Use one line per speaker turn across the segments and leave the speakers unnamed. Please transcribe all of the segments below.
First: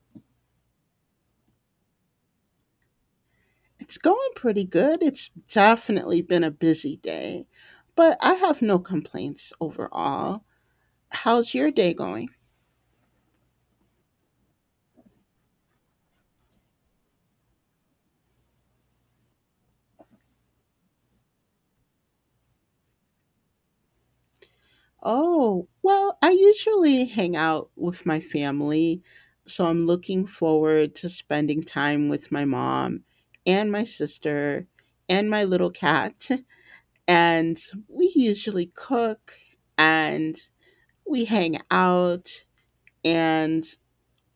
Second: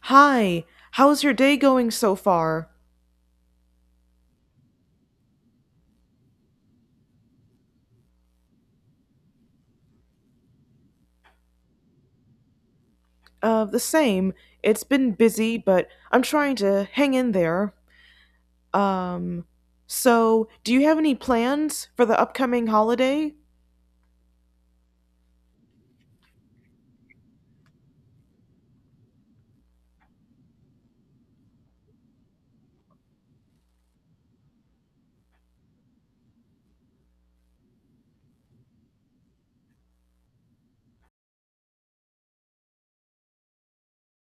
Hi, how's your day going so far?
It's going pretty good. It's definitely been a busy day, but I have no complaints overall. How's your day going?
The same. It's been busy, but I'm trying to hang in there. Um, so, do you have any plans for the upcoming holiday?
Oh, well, I usually hang out with my family, so I'm looking forward to spending time with my mom and my sister and my little cat. And we usually cook and we hang out and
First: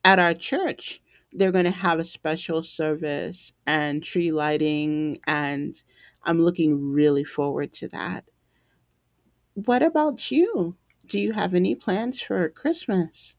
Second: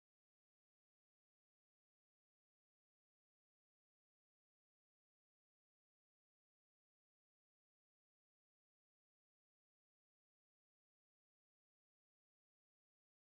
at our church they're going to have a special service and tree lighting, and I'm looking really forward to that. What about you? Do you have any plans for Christmas?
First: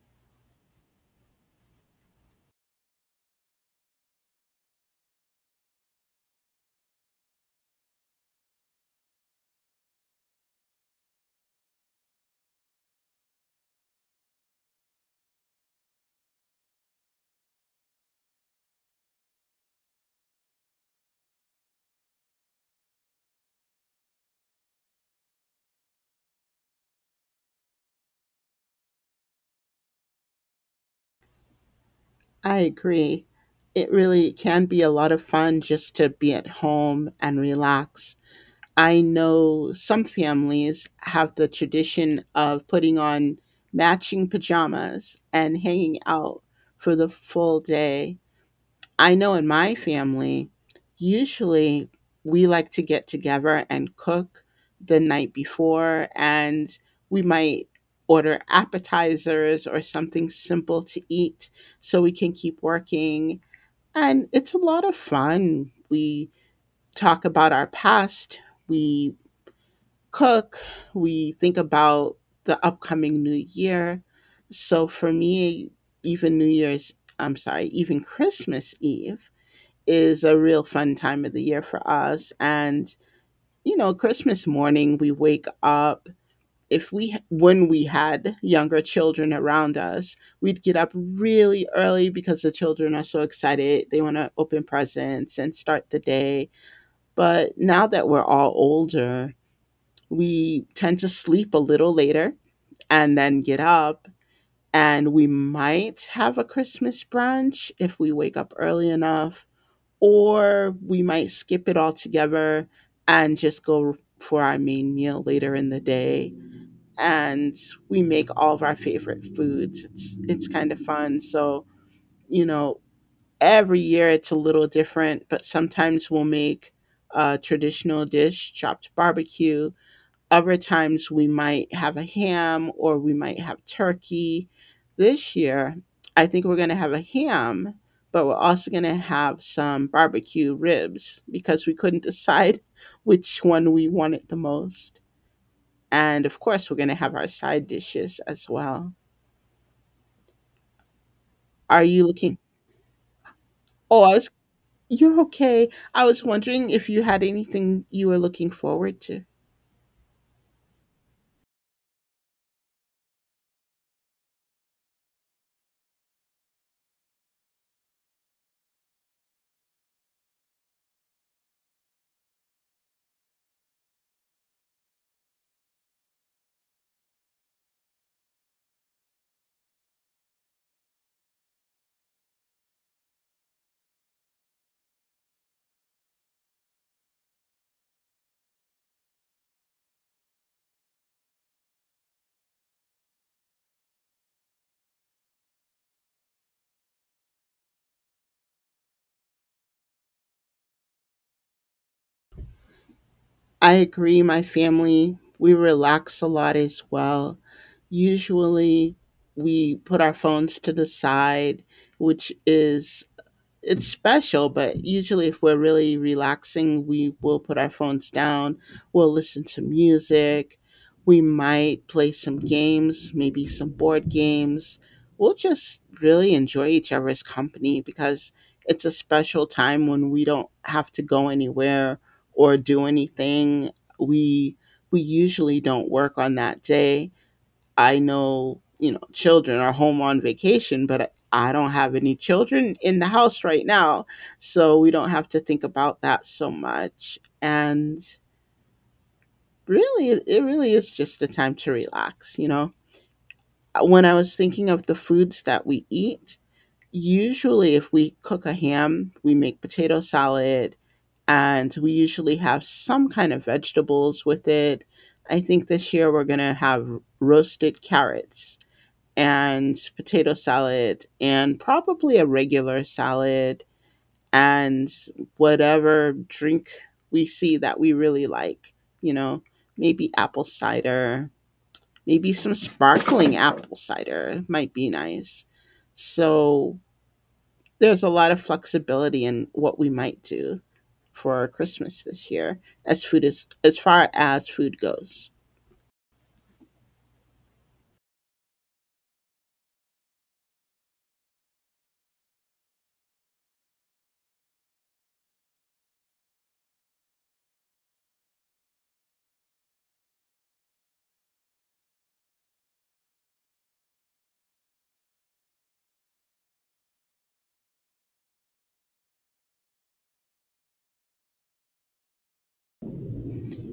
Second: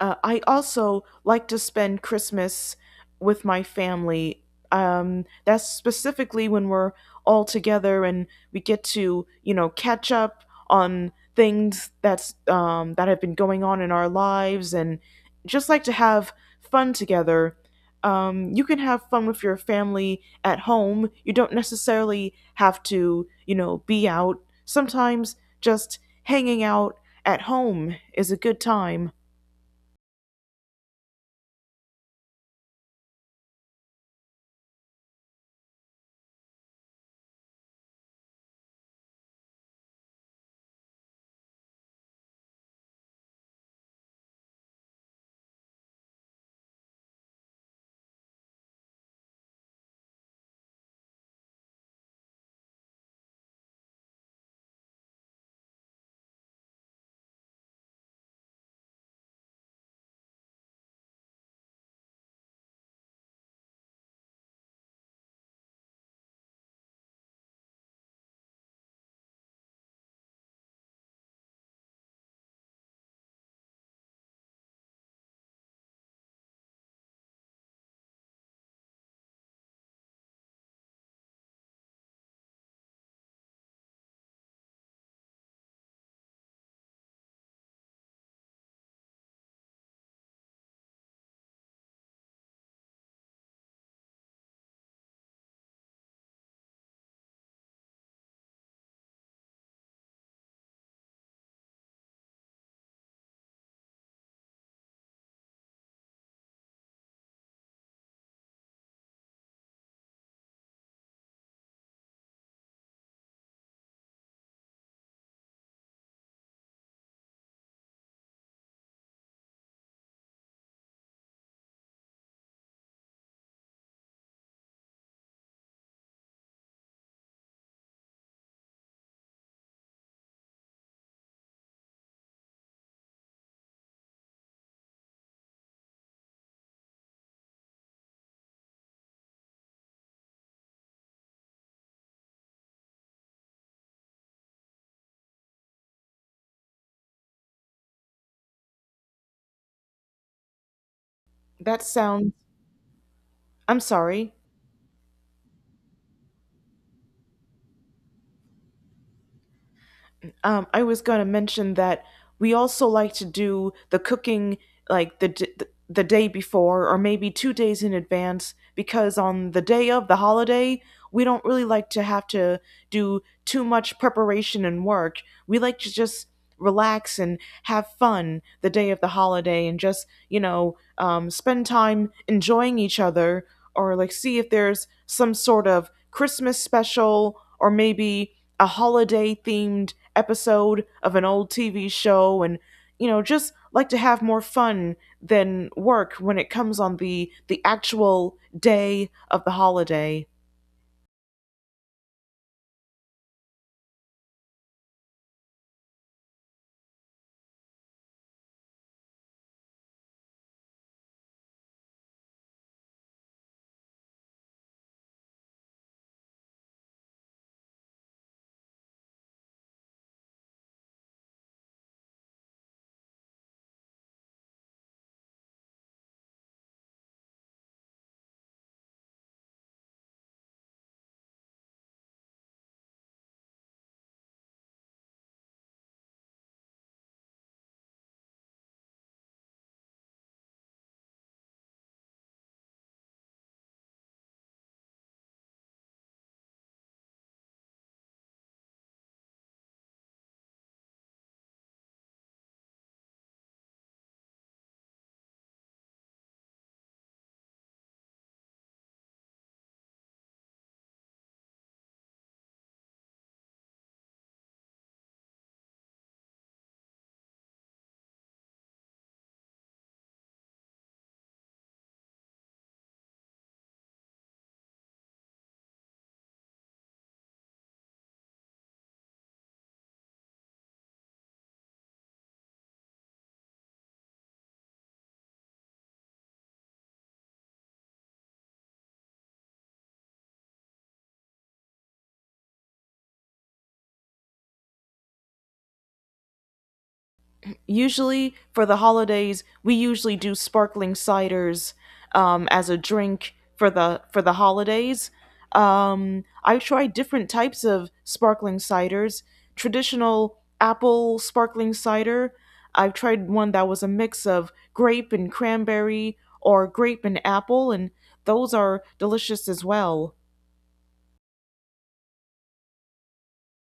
I also like to spend Christmas with my family. That's specifically when we're all together and we get to, you know, catch up on things that have been going on in our lives and just like to have fun together. You can have fun with your family at home. You don't necessarily have to, you know, be out. Sometimes just hanging out at home is a good time.
I agree. It really can be a lot of fun just to be at home and relax. I know some families have the tradition of putting on matching pajamas and hanging out for the full day. I know in my family, usually we like to get together and cook the night before, and we might order appetizers or something simple to eat so we can keep working. And it's a lot of fun. We talk about our past, we cook, we think about the upcoming new year. So for me, even New Year's, I'm sorry, even Christmas Eve, is a real fun time of the year for us. And, you know, Christmas morning, we wake up. If we, when we had younger children around us, we'd get up really early because the children are so excited. They want to open presents and start the day. But now that we're all older, we tend to sleep a little later and then get up. And we might have a Christmas brunch if we wake up early enough, or we might skip it all together and just go for our main meal later in the day, and we make all of our favorite foods. It's kind of fun. So, you know, every year it's a little different, but sometimes we'll make a traditional dish, chopped barbecue. Other times we might have a ham or we might have turkey. This year, I think we're going to have a ham, but we're also going to have some barbecue ribs because we couldn't decide which one we wanted the most. And of course, we're going to have our side dishes as well.
That
Are you
sounds,
looking?
I'm
Oh, I was,
sorry.
you're okay. I was wondering if you had anything you were looking forward to.
I was going to mention that we also like to do the cooking like the day before or maybe 2 days in advance because on the day of the holiday, we don't really like to have to do too much preparation and work. We like to just relax and have fun the day of the holiday and just, you know, spend time enjoying each other, or like see if there's some sort of Christmas special or maybe a holiday themed episode of an old TV show. And you know, just like to have more fun than work when it comes on the actual day of the holiday.
I agree. My family, we relax a lot as well. Usually, we put our phones to the side, which is, it's special, but usually if we're really relaxing, we will put our phones down, we'll listen to music, we might play some games, maybe some board games. We'll just really enjoy each other's company because it's a special time when we don't have to go anywhere or do anything. We we usually don't work on that day. I know, you know, children are home on vacation, but I don't have any children in the house right now. So we don't have to think about that so much. And really, it really is just a time to relax, you know? When I was thinking of the foods that we eat, usually if we cook a ham, we make potato salad, and we usually have some kind of vegetables with it. I think this year we're going to have roasted carrots and potato salad and probably a regular salad and whatever drink we see that we really like, you know, maybe apple cider, maybe some sparkling apple cider might be nice. So there's a lot of flexibility in what we might do for Christmas this year as food is as far as food goes.
Usually for the holidays, we usually do sparkling ciders as a drink for the holidays. I tried different types of sparkling ciders, traditional apple sparkling cider. I've tried one that was a mix of grape and cranberry or grape and apple, and those are delicious as well.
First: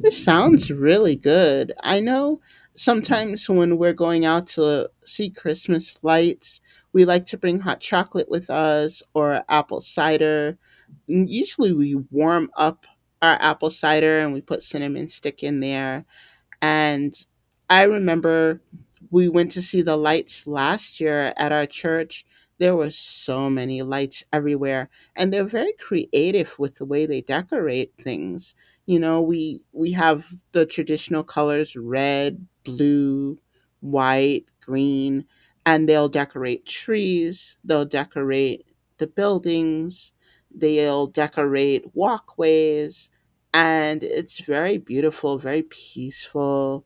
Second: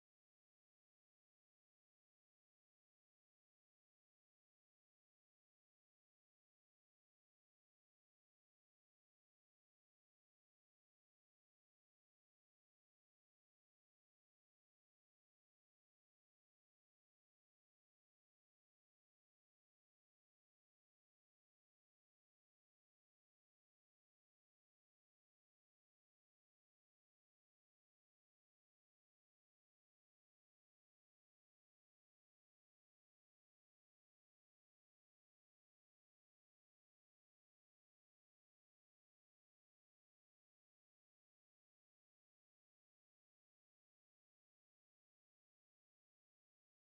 This sounds really good. I know sometimes when we're going out to see Christmas lights, we like to bring hot chocolate with us or apple cider. Usually we warm up our apple cider and we put cinnamon stick in there. And I remember we went to see the lights last year at our church. There were so many lights everywhere, and they're very creative with the way they decorate things. You know, we have the traditional colors: red, blue, white, green, and they'll decorate trees, they'll decorate the buildings, they'll decorate walkways, and it's very beautiful, very peaceful.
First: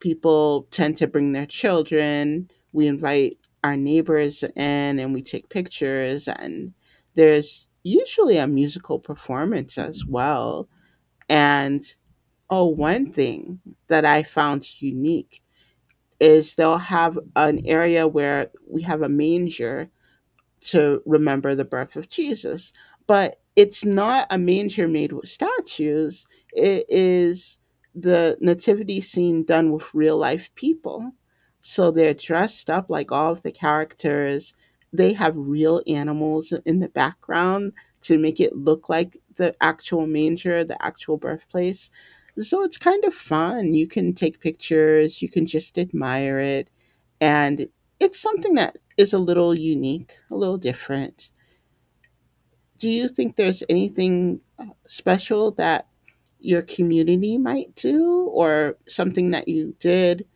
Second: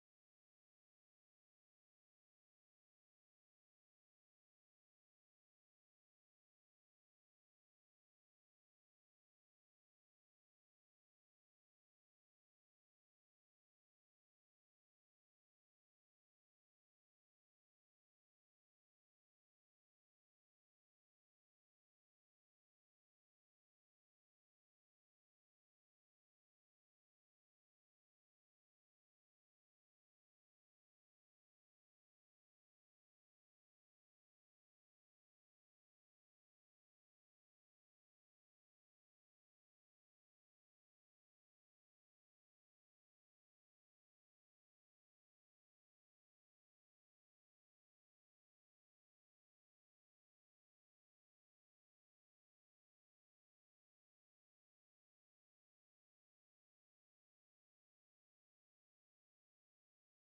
People tend to bring their children. We invite our neighbors in and we take pictures, and there's usually a musical performance as well. And oh, one thing that I found unique is they'll have an area where we have a manger to remember the birth of Jesus. But it's not a manger made with statues, it is the nativity scene done with real life people. So they're dressed up like all of the characters. They have real animals in the background to make it look like the actual manger, the actual birthplace. So it's kind of fun. You can take pictures, you can just admire it. And it's something that is a little unique, a little different. Do you think there's anything special that your community might do or something that you did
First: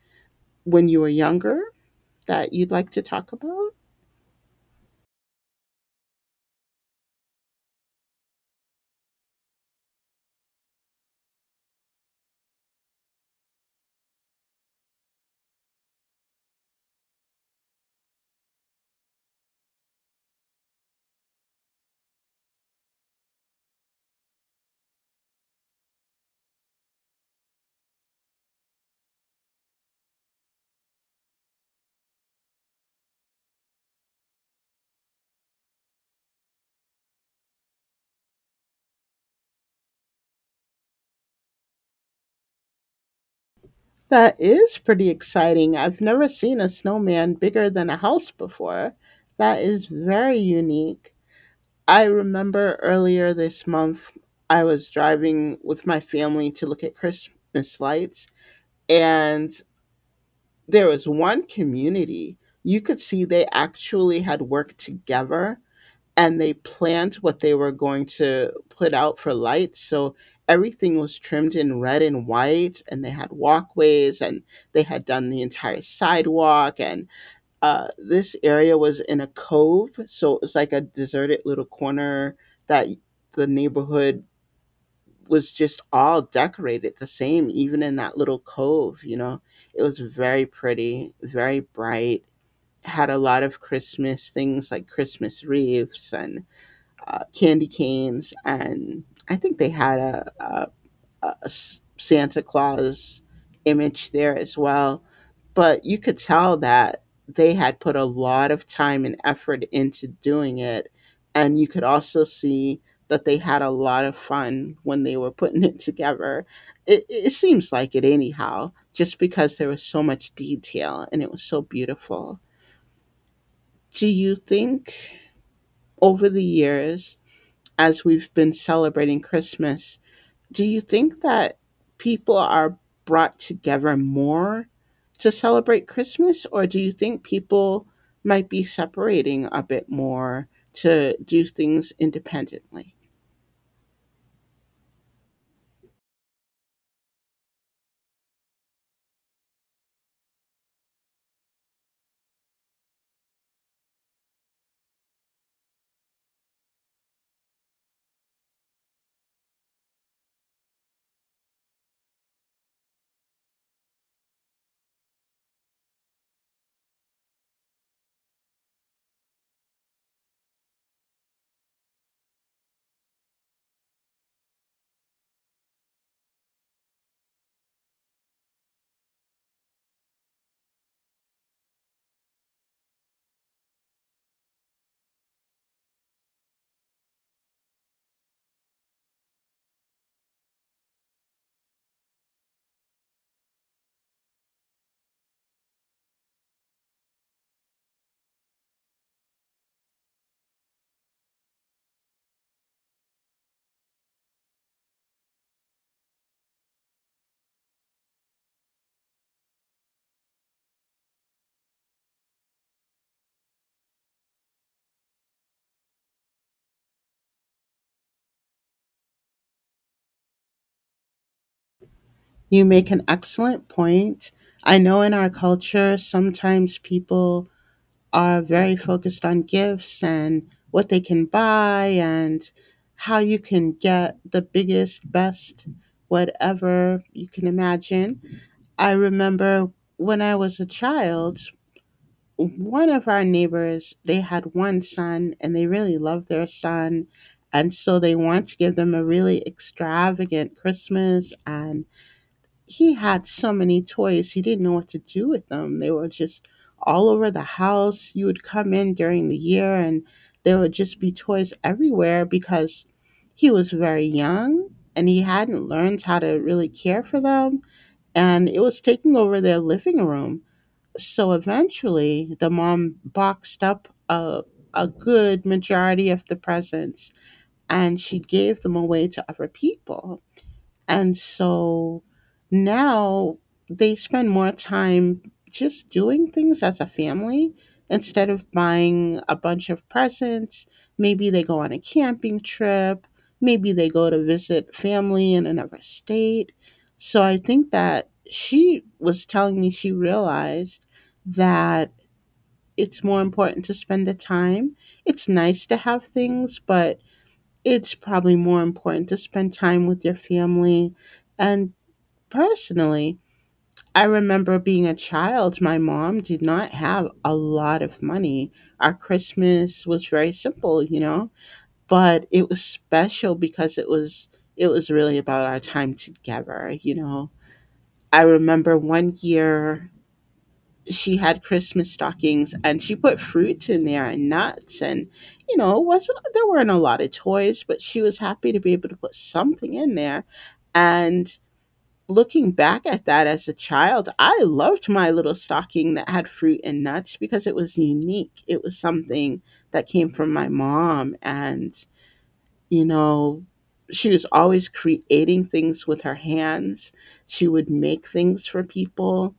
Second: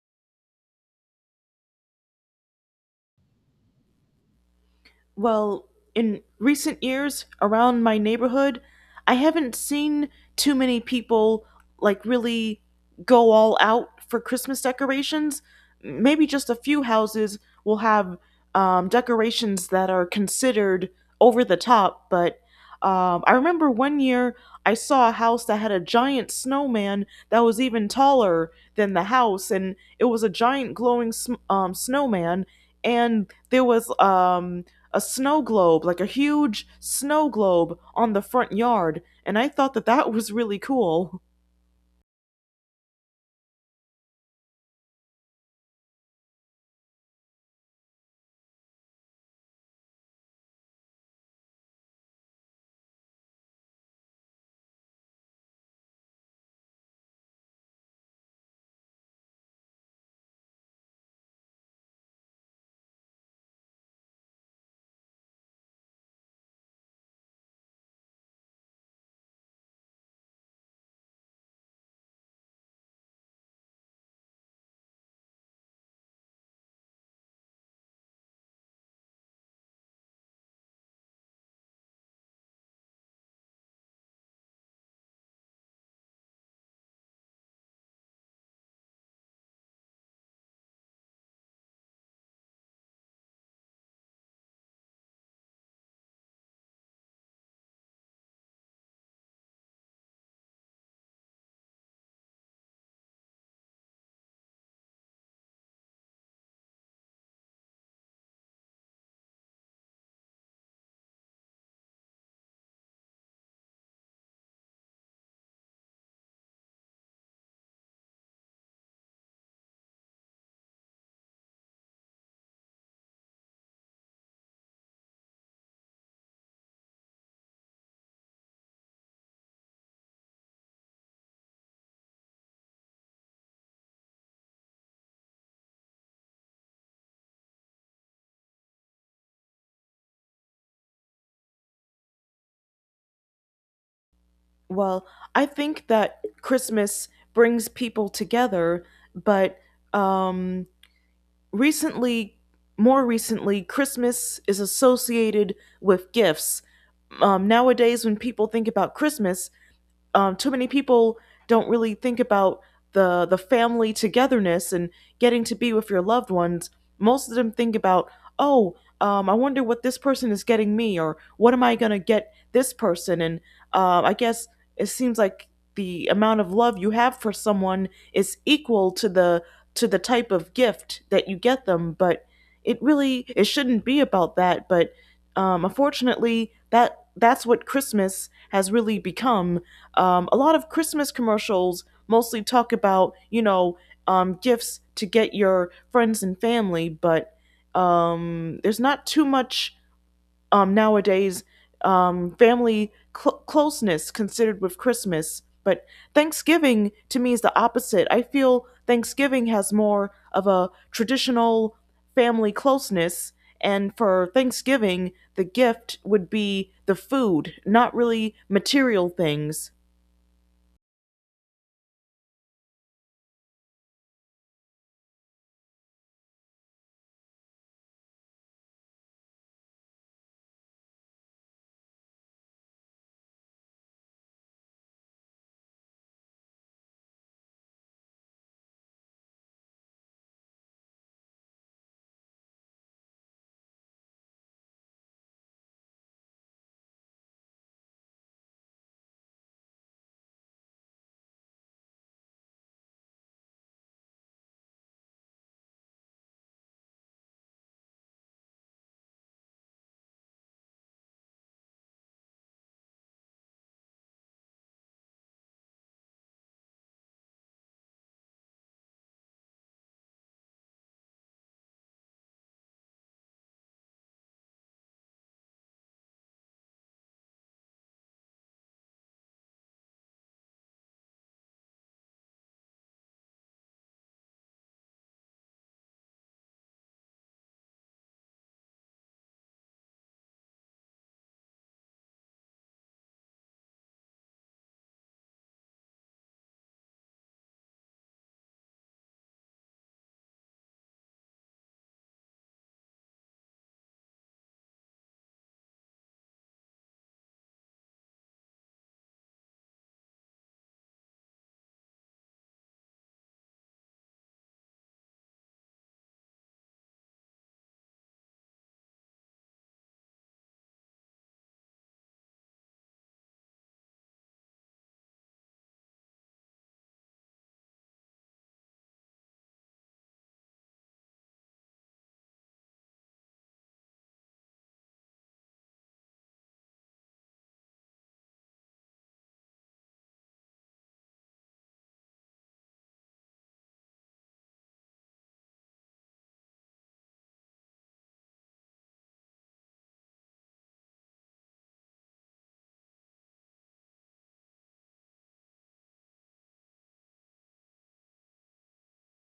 when you were younger that you'd like to talk about?
Well, in recent years around my neighborhood, I haven't seen too many people like really go all out for Christmas decorations. Maybe just a few houses will have decorations that are considered over the top. But I remember one year I saw a house that had a giant snowman that was even taller than the house, and it was a giant glowing snowman. And there was a snow globe, like a huge snow globe on the front yard. And I thought that that was really cool.
That is pretty exciting. I've never seen a snowman bigger than a house before. That is very unique. I remember earlier this month, I was driving with my family to look at Christmas lights, and there was one community. You could see they actually had worked together and they planned what they were going to put out for lights, so everything was trimmed in red and white, and they had walkways and they had done the entire sidewalk. And this area was in a cove, so it was like a deserted little corner that the neighborhood was just all decorated the same, even in that little cove, you know. It was very pretty, very bright, had a lot of Christmas things like Christmas wreaths and candy canes. And I think they had a uh, Santa Claus image there as well. But you could tell that they had put a lot of time and effort into doing it. And you could also see that they had a lot of fun when they were putting it together. It seems like it, anyhow, just because there was so much detail and it was so beautiful. Do you think over the years, as we've been celebrating Christmas, do you think that people are brought together more to celebrate Christmas, or do you think people might be separating a bit more to do things independently?
Well, I think that Christmas brings people together, but um, recently, more recently, Christmas is associated with gifts. Nowadays, when people think about Christmas, too many people don't really think about the family togetherness and getting to be with your loved ones. Most of them think about, oh, I wonder what this person is getting me, or what am I gonna get this person? And I guess it seems like the amount of love you have for someone is equal to the type of gift that you get them, but it really it shouldn't be about that. But unfortunately, that's what Christmas has really become. A lot of Christmas commercials mostly talk about, you know, gifts to get your friends and family. But there's not too much, nowadays, family closeness considered with Christmas. But Thanksgiving to me is the opposite. I feel Thanksgiving has more of a traditional family closeness. And for Thanksgiving, the gift would be the food, not really material things.
You make an excellent point. I know in our culture, sometimes people are very focused on gifts and what they can buy and how you can get the biggest, best, whatever you can imagine. I remember when I was a child, one of our neighbors, they had one son and they really loved their son. And so they wanted to give them a really extravagant Christmas. And he had so many toys, he didn't know what to do with them. They were just all over the house. You would come in during the year and there would just be toys everywhere because he was very young and he hadn't learned how to really care for them, and it was taking over their living room. So eventually, the mom boxed up a good majority of the presents and she gave them away to other people. And so now they spend more time just doing things as a family instead of buying a bunch of presents. Maybe they go on a camping trip. Maybe they go to visit family in another state. So I think that she was telling me she realized that it's more important to spend the time. It's nice to have things, but it's probably more important to spend time with your family. And personally, I remember being a child, my mom did not have a lot of money. Our Christmas was very simple, you know, but it was special because it was really about our time together, you know. I remember one year she had Christmas stockings and she put fruits in there and nuts. And you know, it wasn't there weren't a lot of toys, but she was happy to be able to put something in there. And looking back at that as a child, I loved my little stocking that had fruit and nuts because it was unique. It was something that came from my mom. And, you know, she was always creating things with her hands, she would make things for people.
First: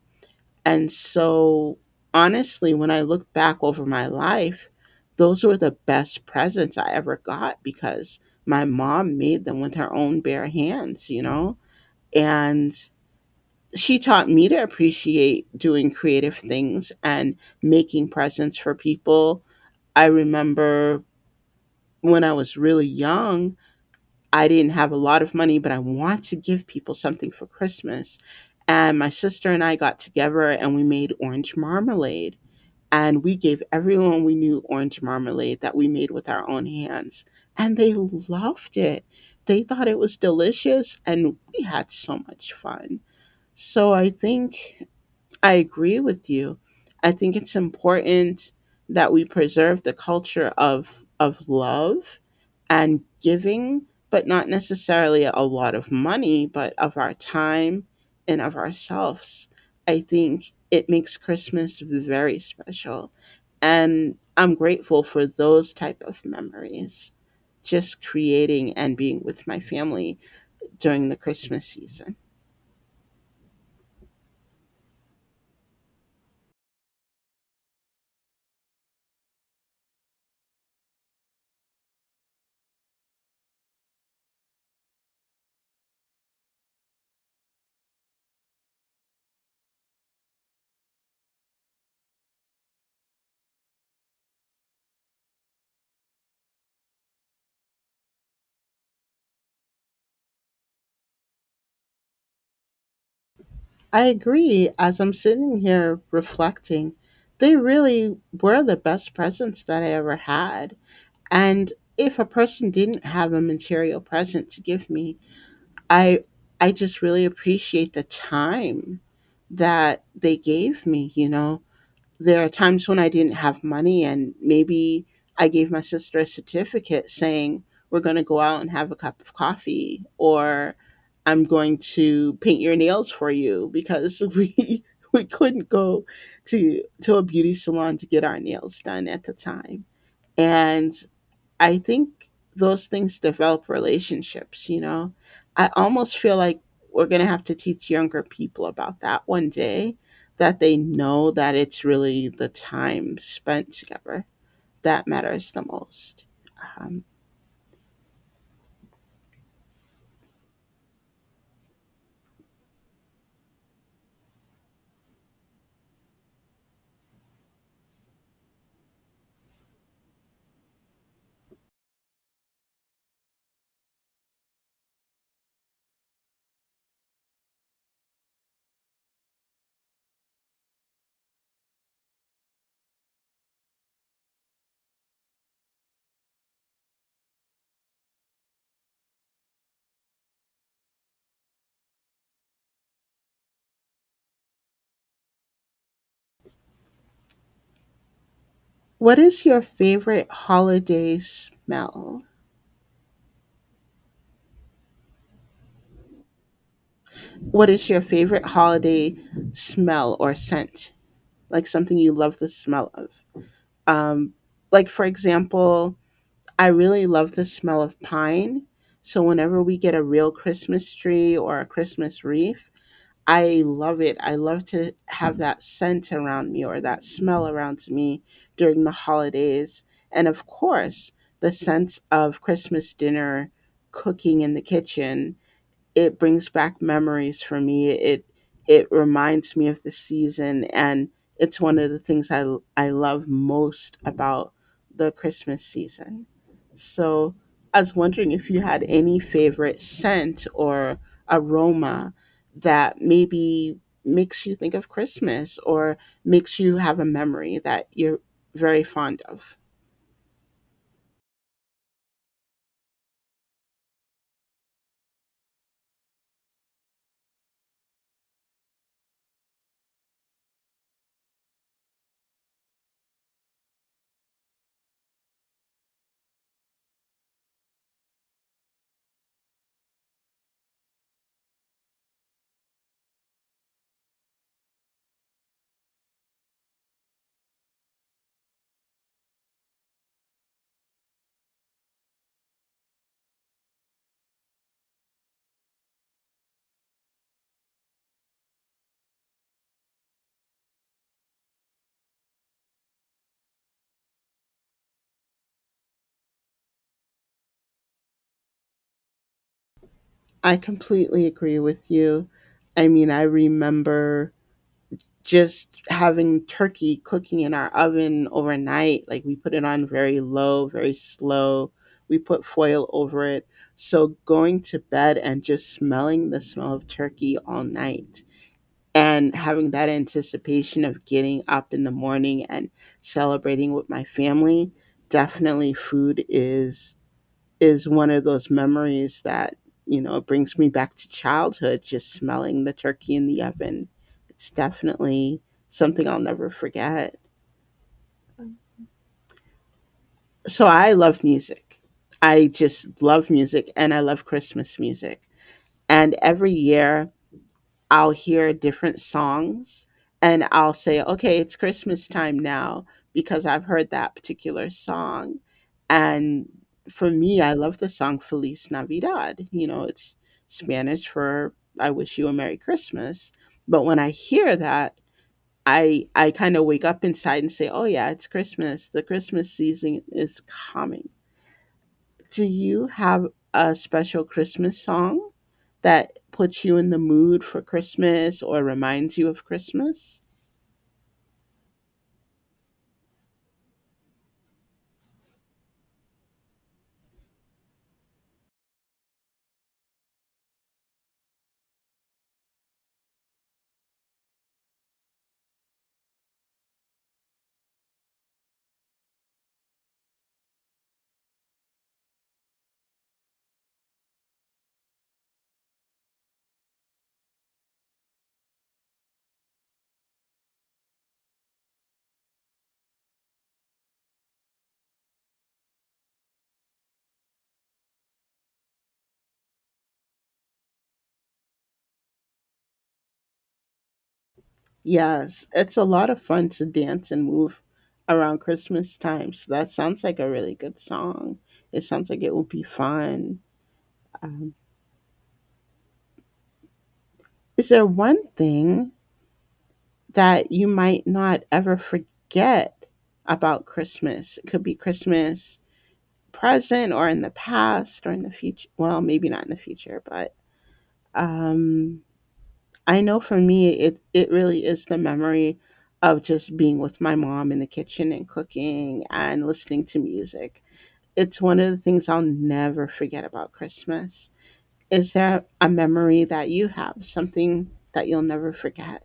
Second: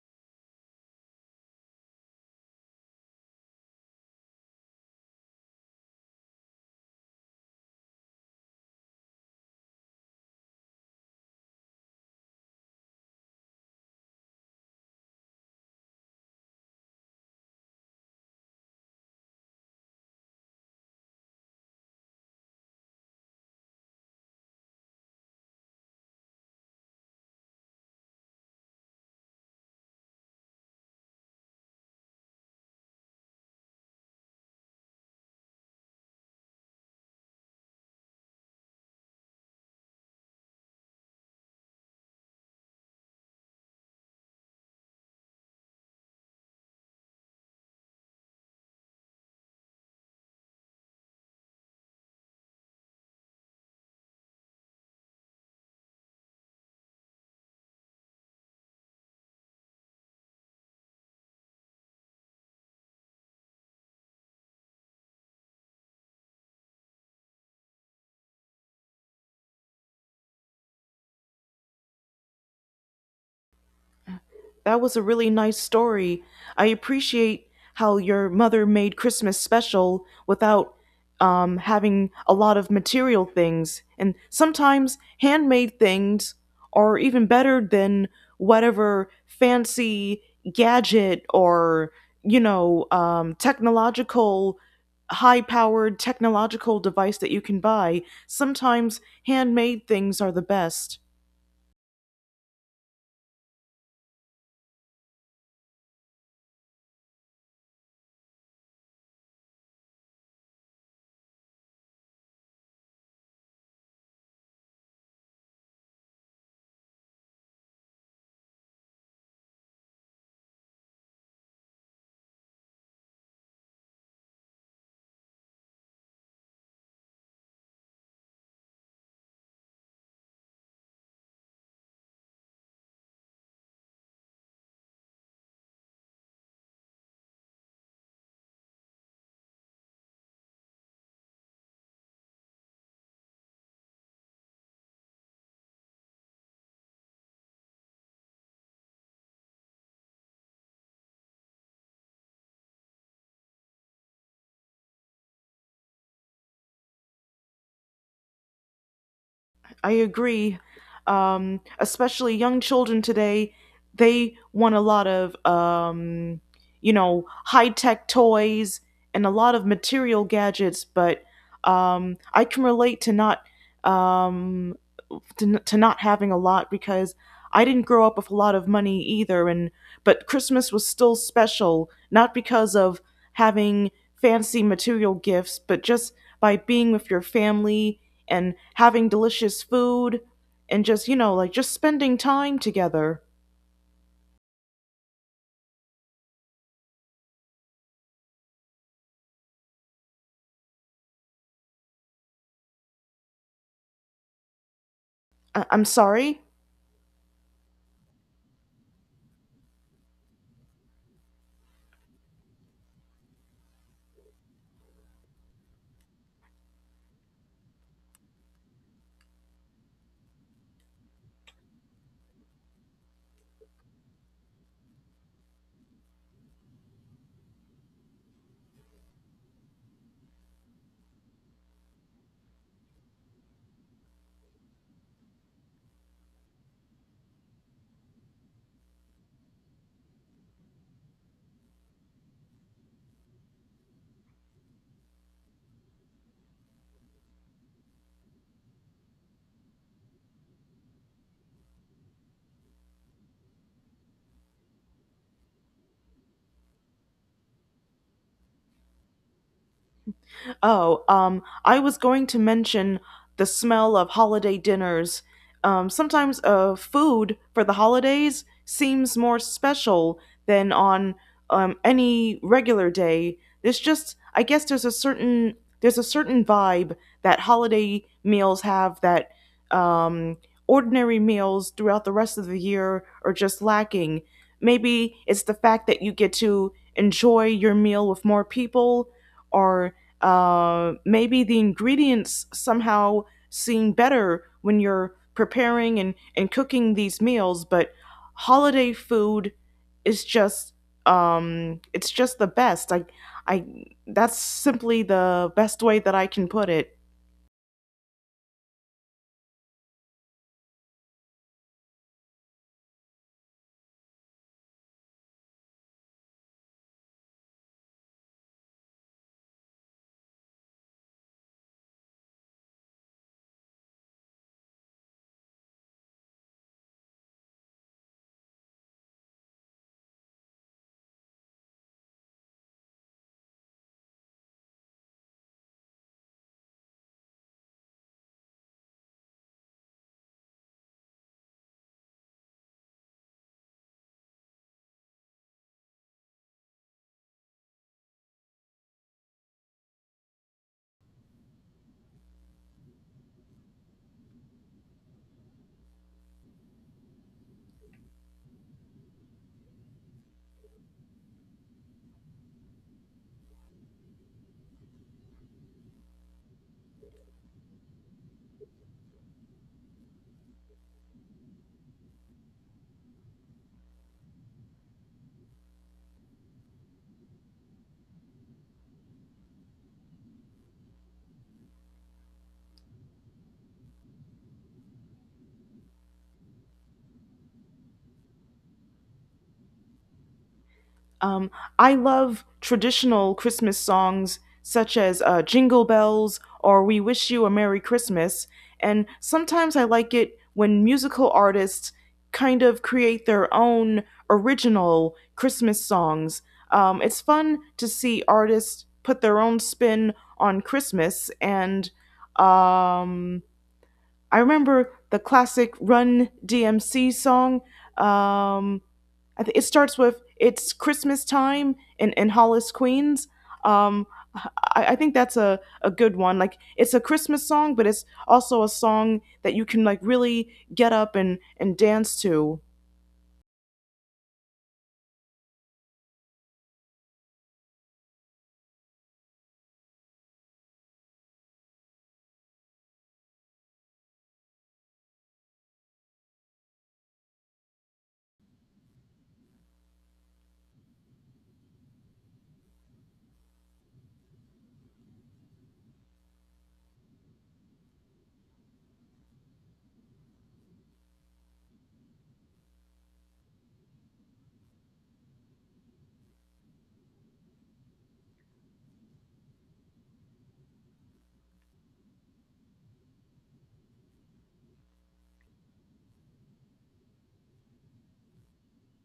And so, honestly, when I look back over my life, those were the best presents I ever got because my mom made them with her own bare hands, you know? And she taught me to appreciate doing creative things and making presents for people. I remember when I was really young, I didn't have a lot of money, but I wanted to give people something for Christmas. And my sister and I got together and we made orange marmalade. And we gave everyone we knew orange marmalade that we made with our own hands. And they loved it. They thought it was delicious. And we had so much fun. So I think I agree with you. I think it's important that we preserve the culture of love and giving, but not necessarily a lot of money, but of our time and of ourselves. I think it makes Christmas very special, and I'm grateful for those type of memories. Just creating and being with my family during the Christmas season.
That was a really nice story. I appreciate how your mother made Christmas special without having a lot of material things. And sometimes handmade things are even better than whatever fancy gadget, or, you know, high powered technological device that you can buy. Sometimes handmade things are the best.
I agree. As I'm sitting here reflecting, they really were the best presents that I ever had. And if a person didn't have a material present to give me, I I just really appreciate the time that they gave me. There are times when I didn't have money, and maybe I gave my sister a certificate saying, "We're going to go out and have a cup of coffee," or "I'm going to paint your nails for you," because we couldn't go to a beauty salon to get our nails done at the time, and I think those things develop relationships, you know? I almost feel like we're going to have to teach younger people about that one day, that they know that it's really the time spent together that matters the most. Um,
I agree. Especially young children today, they want a lot of, you know, high tech toys and a lot of material gadgets. But I can relate to not um, to not having a lot, because I didn't grow up with a lot of money either. And But Christmas was still special, not because of having fancy material gifts, but just by being with your family and having delicious food, and just, you know, like just spending time together.
what is your favorite holiday smell?
I'm sorry.
What is your favorite holiday smell or scent? Like something you love the smell of? Um, like, for example, I really love the smell of pine. So whenever we get a real Christmas tree or a Christmas wreath, I love it. I love to have that scent around me or that smell around me during the holidays. And of course, the sense of Christmas dinner cooking in the kitchen, it brings back memories for me. It reminds me of the season, and it's one of the things I love most about the Christmas season. So I was wondering if you had any favorite scent or aroma that maybe makes you think of Christmas, or makes you have a memory that you're very fond of.
Oh, I was going to mention the smell of holiday dinners. Sometimes food for the holidays seems more special than on any regular day. There's just, I guess, there's a certain vibe that holiday meals have that um, ordinary meals throughout the rest of the year are just lacking. Maybe it's the fact that you get to enjoy your meal with more people, or maybe the ingredients somehow seem better when you're preparing and cooking these meals. But holiday food is just, it's just the best I That's simply the best way that I can put it.
I completely agree with you. I mean, I remember just having turkey cooking in our oven overnight. Like, we put it on very low, very slow. We put foil over it. So going to bed and just smelling the smell of turkey all night and having that anticipation of getting up in the morning and celebrating with my family. Definitely food is one of those memories that brings me back to childhood, just smelling the turkey in the oven. It's definitely something I'll never forget. So I love music. I just love music, and I love Christmas music. And every year I'll hear different songs and I'll say, okay, it's Christmas time now, because I've heard that particular song. And for me, I love the song Feliz Navidad. It's Spanish for "I wish you a Merry Christmas." But when I hear that, I kind of wake up inside and say, oh, yeah, it's Christmas. The Christmas season is coming. Do you have a special Christmas song that puts you in the mood for Christmas or reminds you of Christmas?
Um, I love traditional Christmas songs such as Jingle Bells or We Wish You a Merry Christmas, and sometimes I like it when musical artists kind of create their own original Christmas songs. It's fun to see artists put their own spin on Christmas. And um, I remember the classic Run DMC song. Um, I think it starts with it's Christmas time in Hollis, Queens. Um, I think that's a good one. Like it's a Christmas song, but it's also a song that you can like really get up and dance to.
Yes, it's a lot of fun to dance and move around Christmas time. So that sounds like a really good song. It sounds like it will be fun. Um, is there one thing that you might not ever forget about Christmas? It could be Christmas present or in the past or in the future. Well, maybe not in the future, but um I know for me, it really is the memory of just being with my mom in the kitchen and cooking and listening to music. It's one of the things I'll never forget about Christmas. Is there a memory that you have, something that you'll never forget?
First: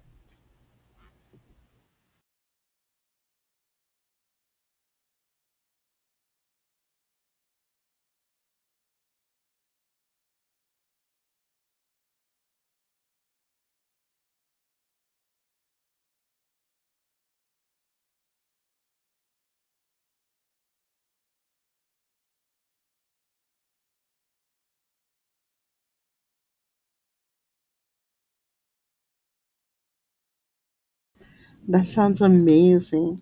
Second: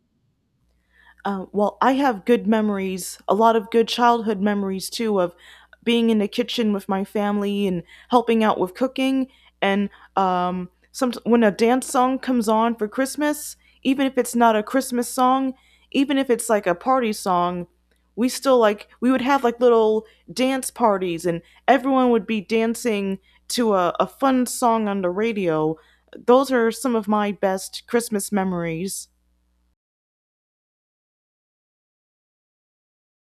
Well, I have good memories, a lot of good childhood memories too, of being in the kitchen with my family and helping out with cooking. And some when a dance song comes on for Christmas, even if it's not a Christmas song, even if it's like a party song, we still like we would have like little dance parties, and everyone would be dancing to a fun song on the radio. Those are some of my best Christmas memories.
That sounds amazing.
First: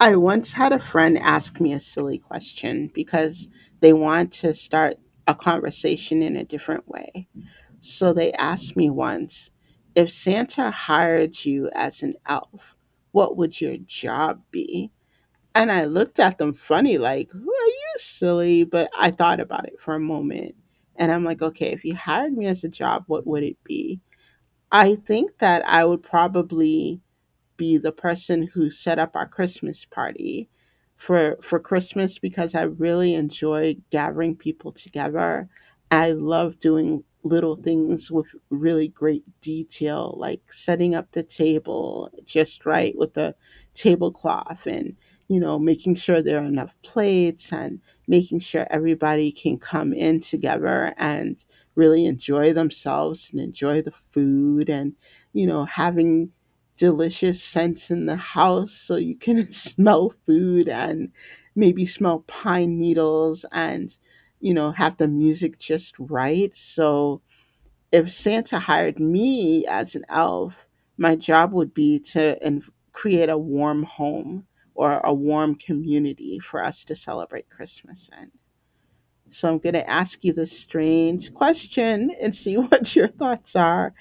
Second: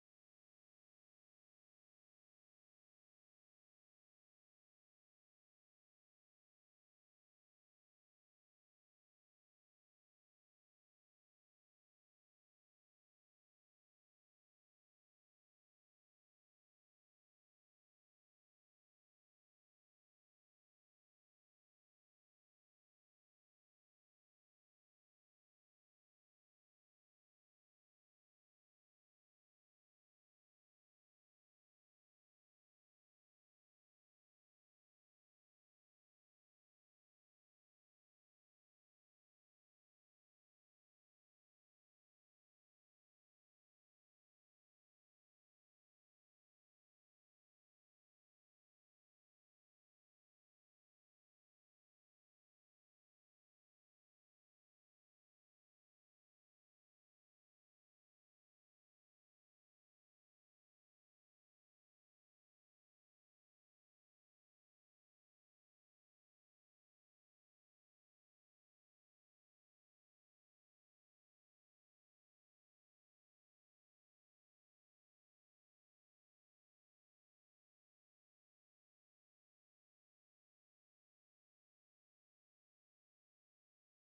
I once had a friend ask me a silly question because they want to start a conversation in a different way. So they asked me once, if Santa hired you as an elf, what would your job be? And I looked at them funny, like, "Who are you, silly?" But I thought about it for a moment. And I'm like, okay, if you hired me as a job, what would it be? I think that I would probably be the person who set up our Christmas party for Christmas, because I really enjoy gathering people together. I love doing little things with really great detail, like setting up the table just right with the tablecloth, and making sure there are enough plates, and making sure everybody can come in together and really enjoy themselves and enjoy the food, and having delicious scents in the house so you can smell food, and maybe smell pine needles, and have the music just right. So if Santa hired me as an elf, my job would be to create a warm home or a warm community for us to celebrate Christmas in. So I'm going to ask you this strange question and see what your thoughts are.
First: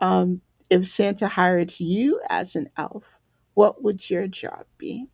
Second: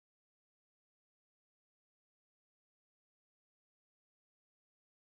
Um, if Santa hired you as an elf, what would your job be?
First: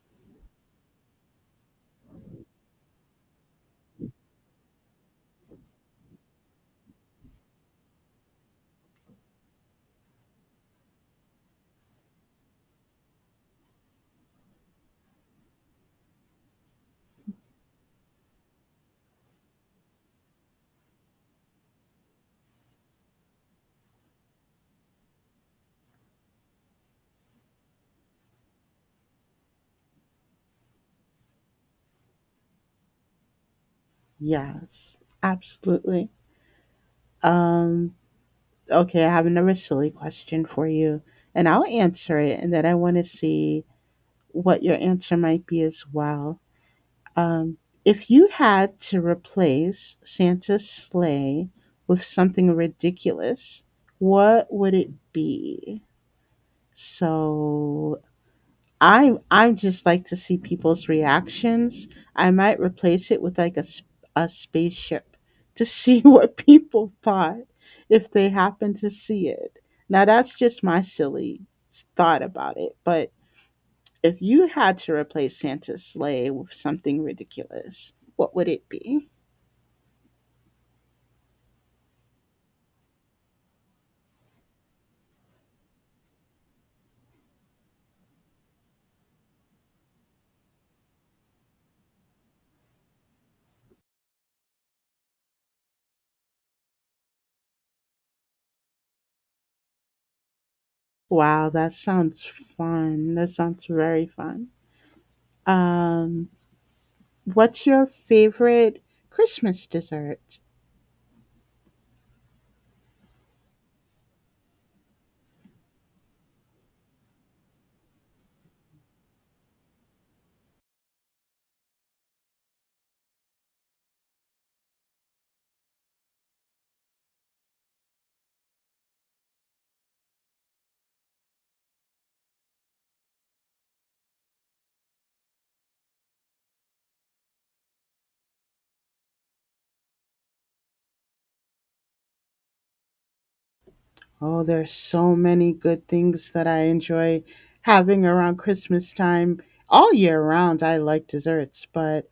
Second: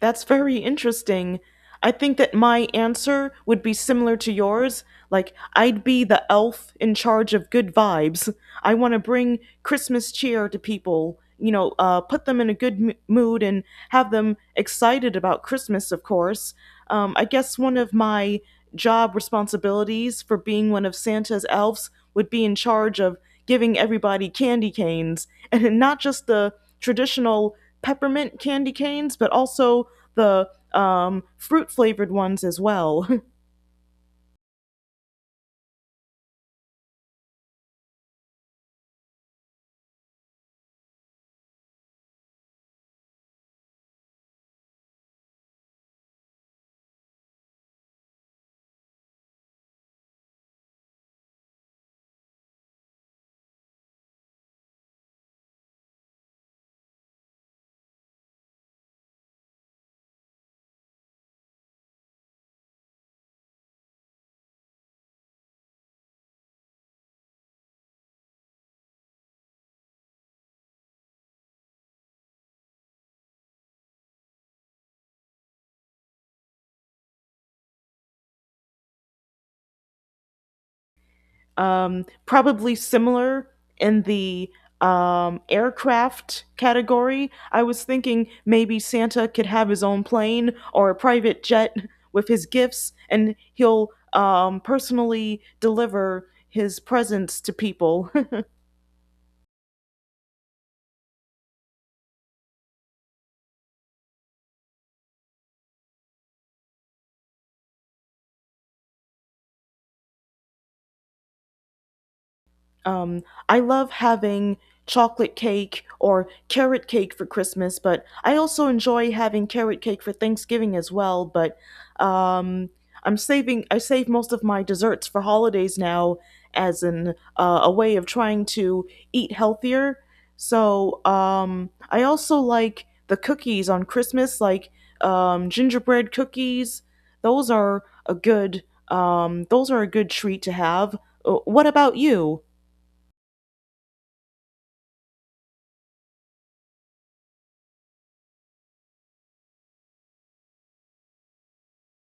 That's very interesting. I think that my answer would be similar to yours. Like, I'd be the elf in charge of good vibes. I want to bring Christmas cheer to people, you know, put them in a good mood and have them excited about Christmas, of course. I guess one of my job responsibilities for being one of Santa's elves would be in charge of giving everybody candy canes and not just the traditional peppermint candy canes, but also the fruit flavored ones as well.
Yes, absolutely. Um, Okay, I have another silly question for you, and I'll answer it, and then I want to see what your answer might be as well. Um, if you had to replace Santa's sleigh with something ridiculous, what would it be? So, I just like to see people's reactions. I might replace it with like a spaceship to see what people thought if they happen to see it. Now, that's just my silly thought about it, but if you had to replace Santa's sleigh with something ridiculous, what would it be?
Probably similar in the aircraft category. I was thinking maybe Santa could have his own plane or a private jet with his gifts, and he'll personally deliver his presents to people.
Wow, that sounds fun. That sounds very fun. Um, what's your favorite Christmas dessert?
Um, I love having chocolate cake or carrot cake for Christmas, but I also enjoy having carrot cake for Thanksgiving as well. But um, I save most of my desserts for holidays now as an a way of trying to eat healthier. So I also like the cookies on Christmas, like gingerbread cookies. Those are a good those are a good treat to have. What about you?
Oh, there's so many good things that I enjoy having around Christmas time. All year round, I like desserts, but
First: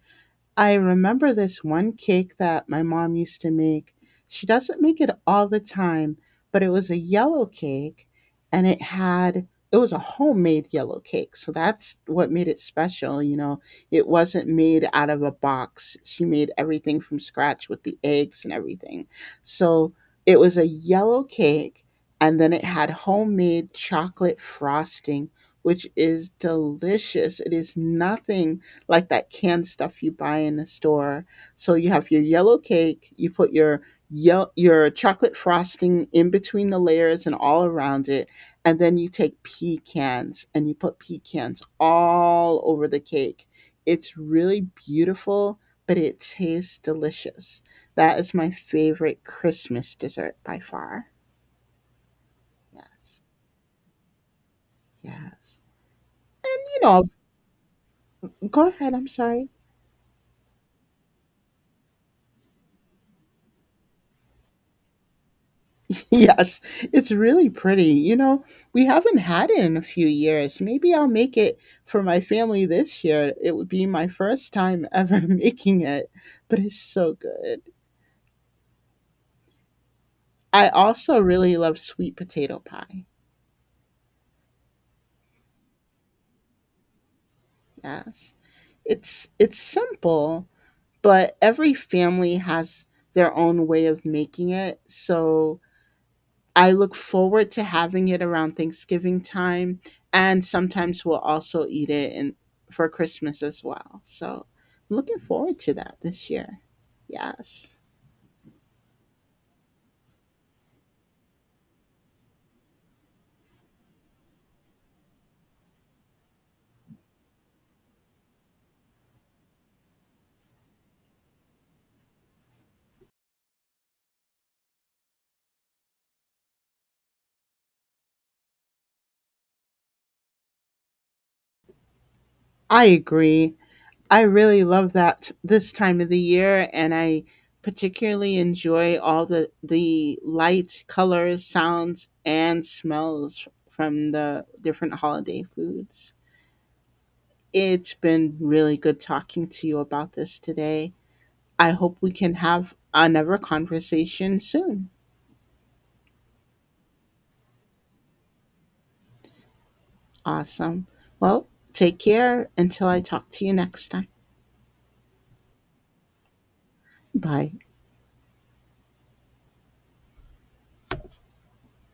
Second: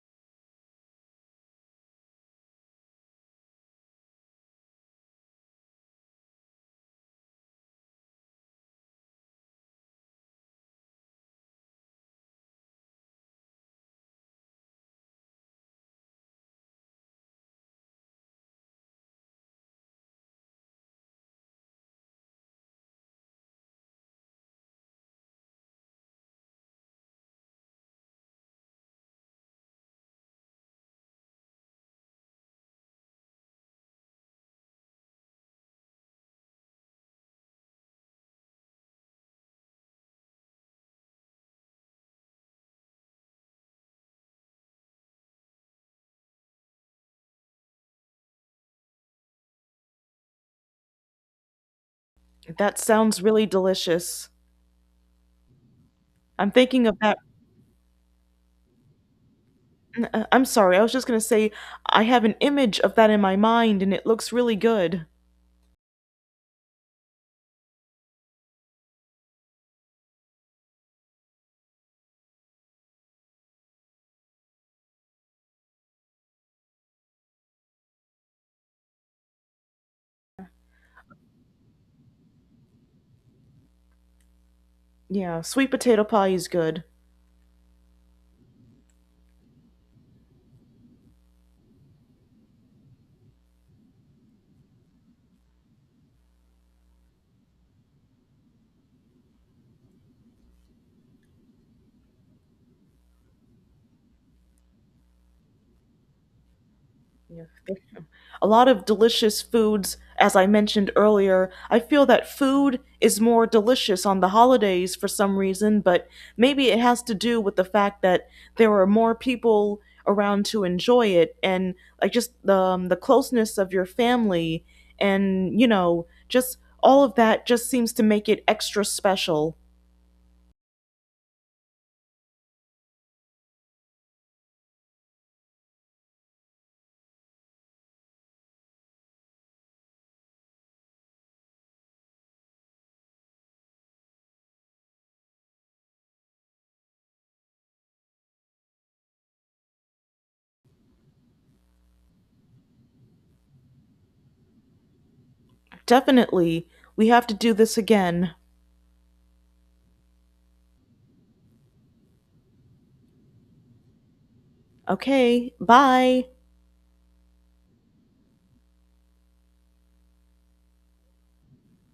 I remember this one cake that my mom used to make. She doesn't make it all the time, but it was a yellow cake, and it was a homemade yellow cake. So that's what made it special. It wasn't made out of a box. She made everything from scratch, with the eggs and everything. So it was a yellow cake, and then it had homemade chocolate frosting, which is delicious. It is nothing like that canned stuff you buy in the store. So you have your yellow cake, you put your your chocolate frosting in between the layers and all around it, and then you take pecans and you put pecans all over the cake. It's really beautiful, but it tastes delicious. That is my favorite Christmas dessert by far.
That sounds
Yes.
really delicious.
Yes.
I'm
And you
thinking of
know,
that.
Go ahead, I'm sorry.
I'm sorry, I was just going to say I have an image of that in my mind and it looks really good.
Yes, it's really pretty. We haven't had it in a few years. Maybe I'll make it for my family this year. It would be my first time ever making it, but it's so good. I also really love sweet potato pie.
Yeah, sweet potato pie is good.
Yes. It's simple, but every family has their own way of making it. So, I look forward to having it around Thanksgiving time, and sometimes we'll also eat it in for Christmas as well. So, I'm looking forward to that this year.
Yeah,
Yes.
a lot of delicious foods, as I mentioned earlier. I feel that food is more delicious on the holidays for some reason, but maybe it has to do with the fact that there are more people around to enjoy it. And like just the, the closeness of your family, and you know, just all of that just seems to make it extra special.
I agree. I really love that this time of the year, and I particularly enjoy all the lights, colors, sounds and smells from the different holiday foods. It's been really good talking to you about this today. I hope we can have another conversation soon.
Definitely, we have to do this again.
Awesome. Well, take care until I talk to you next time.
Okay, bye.
Bye.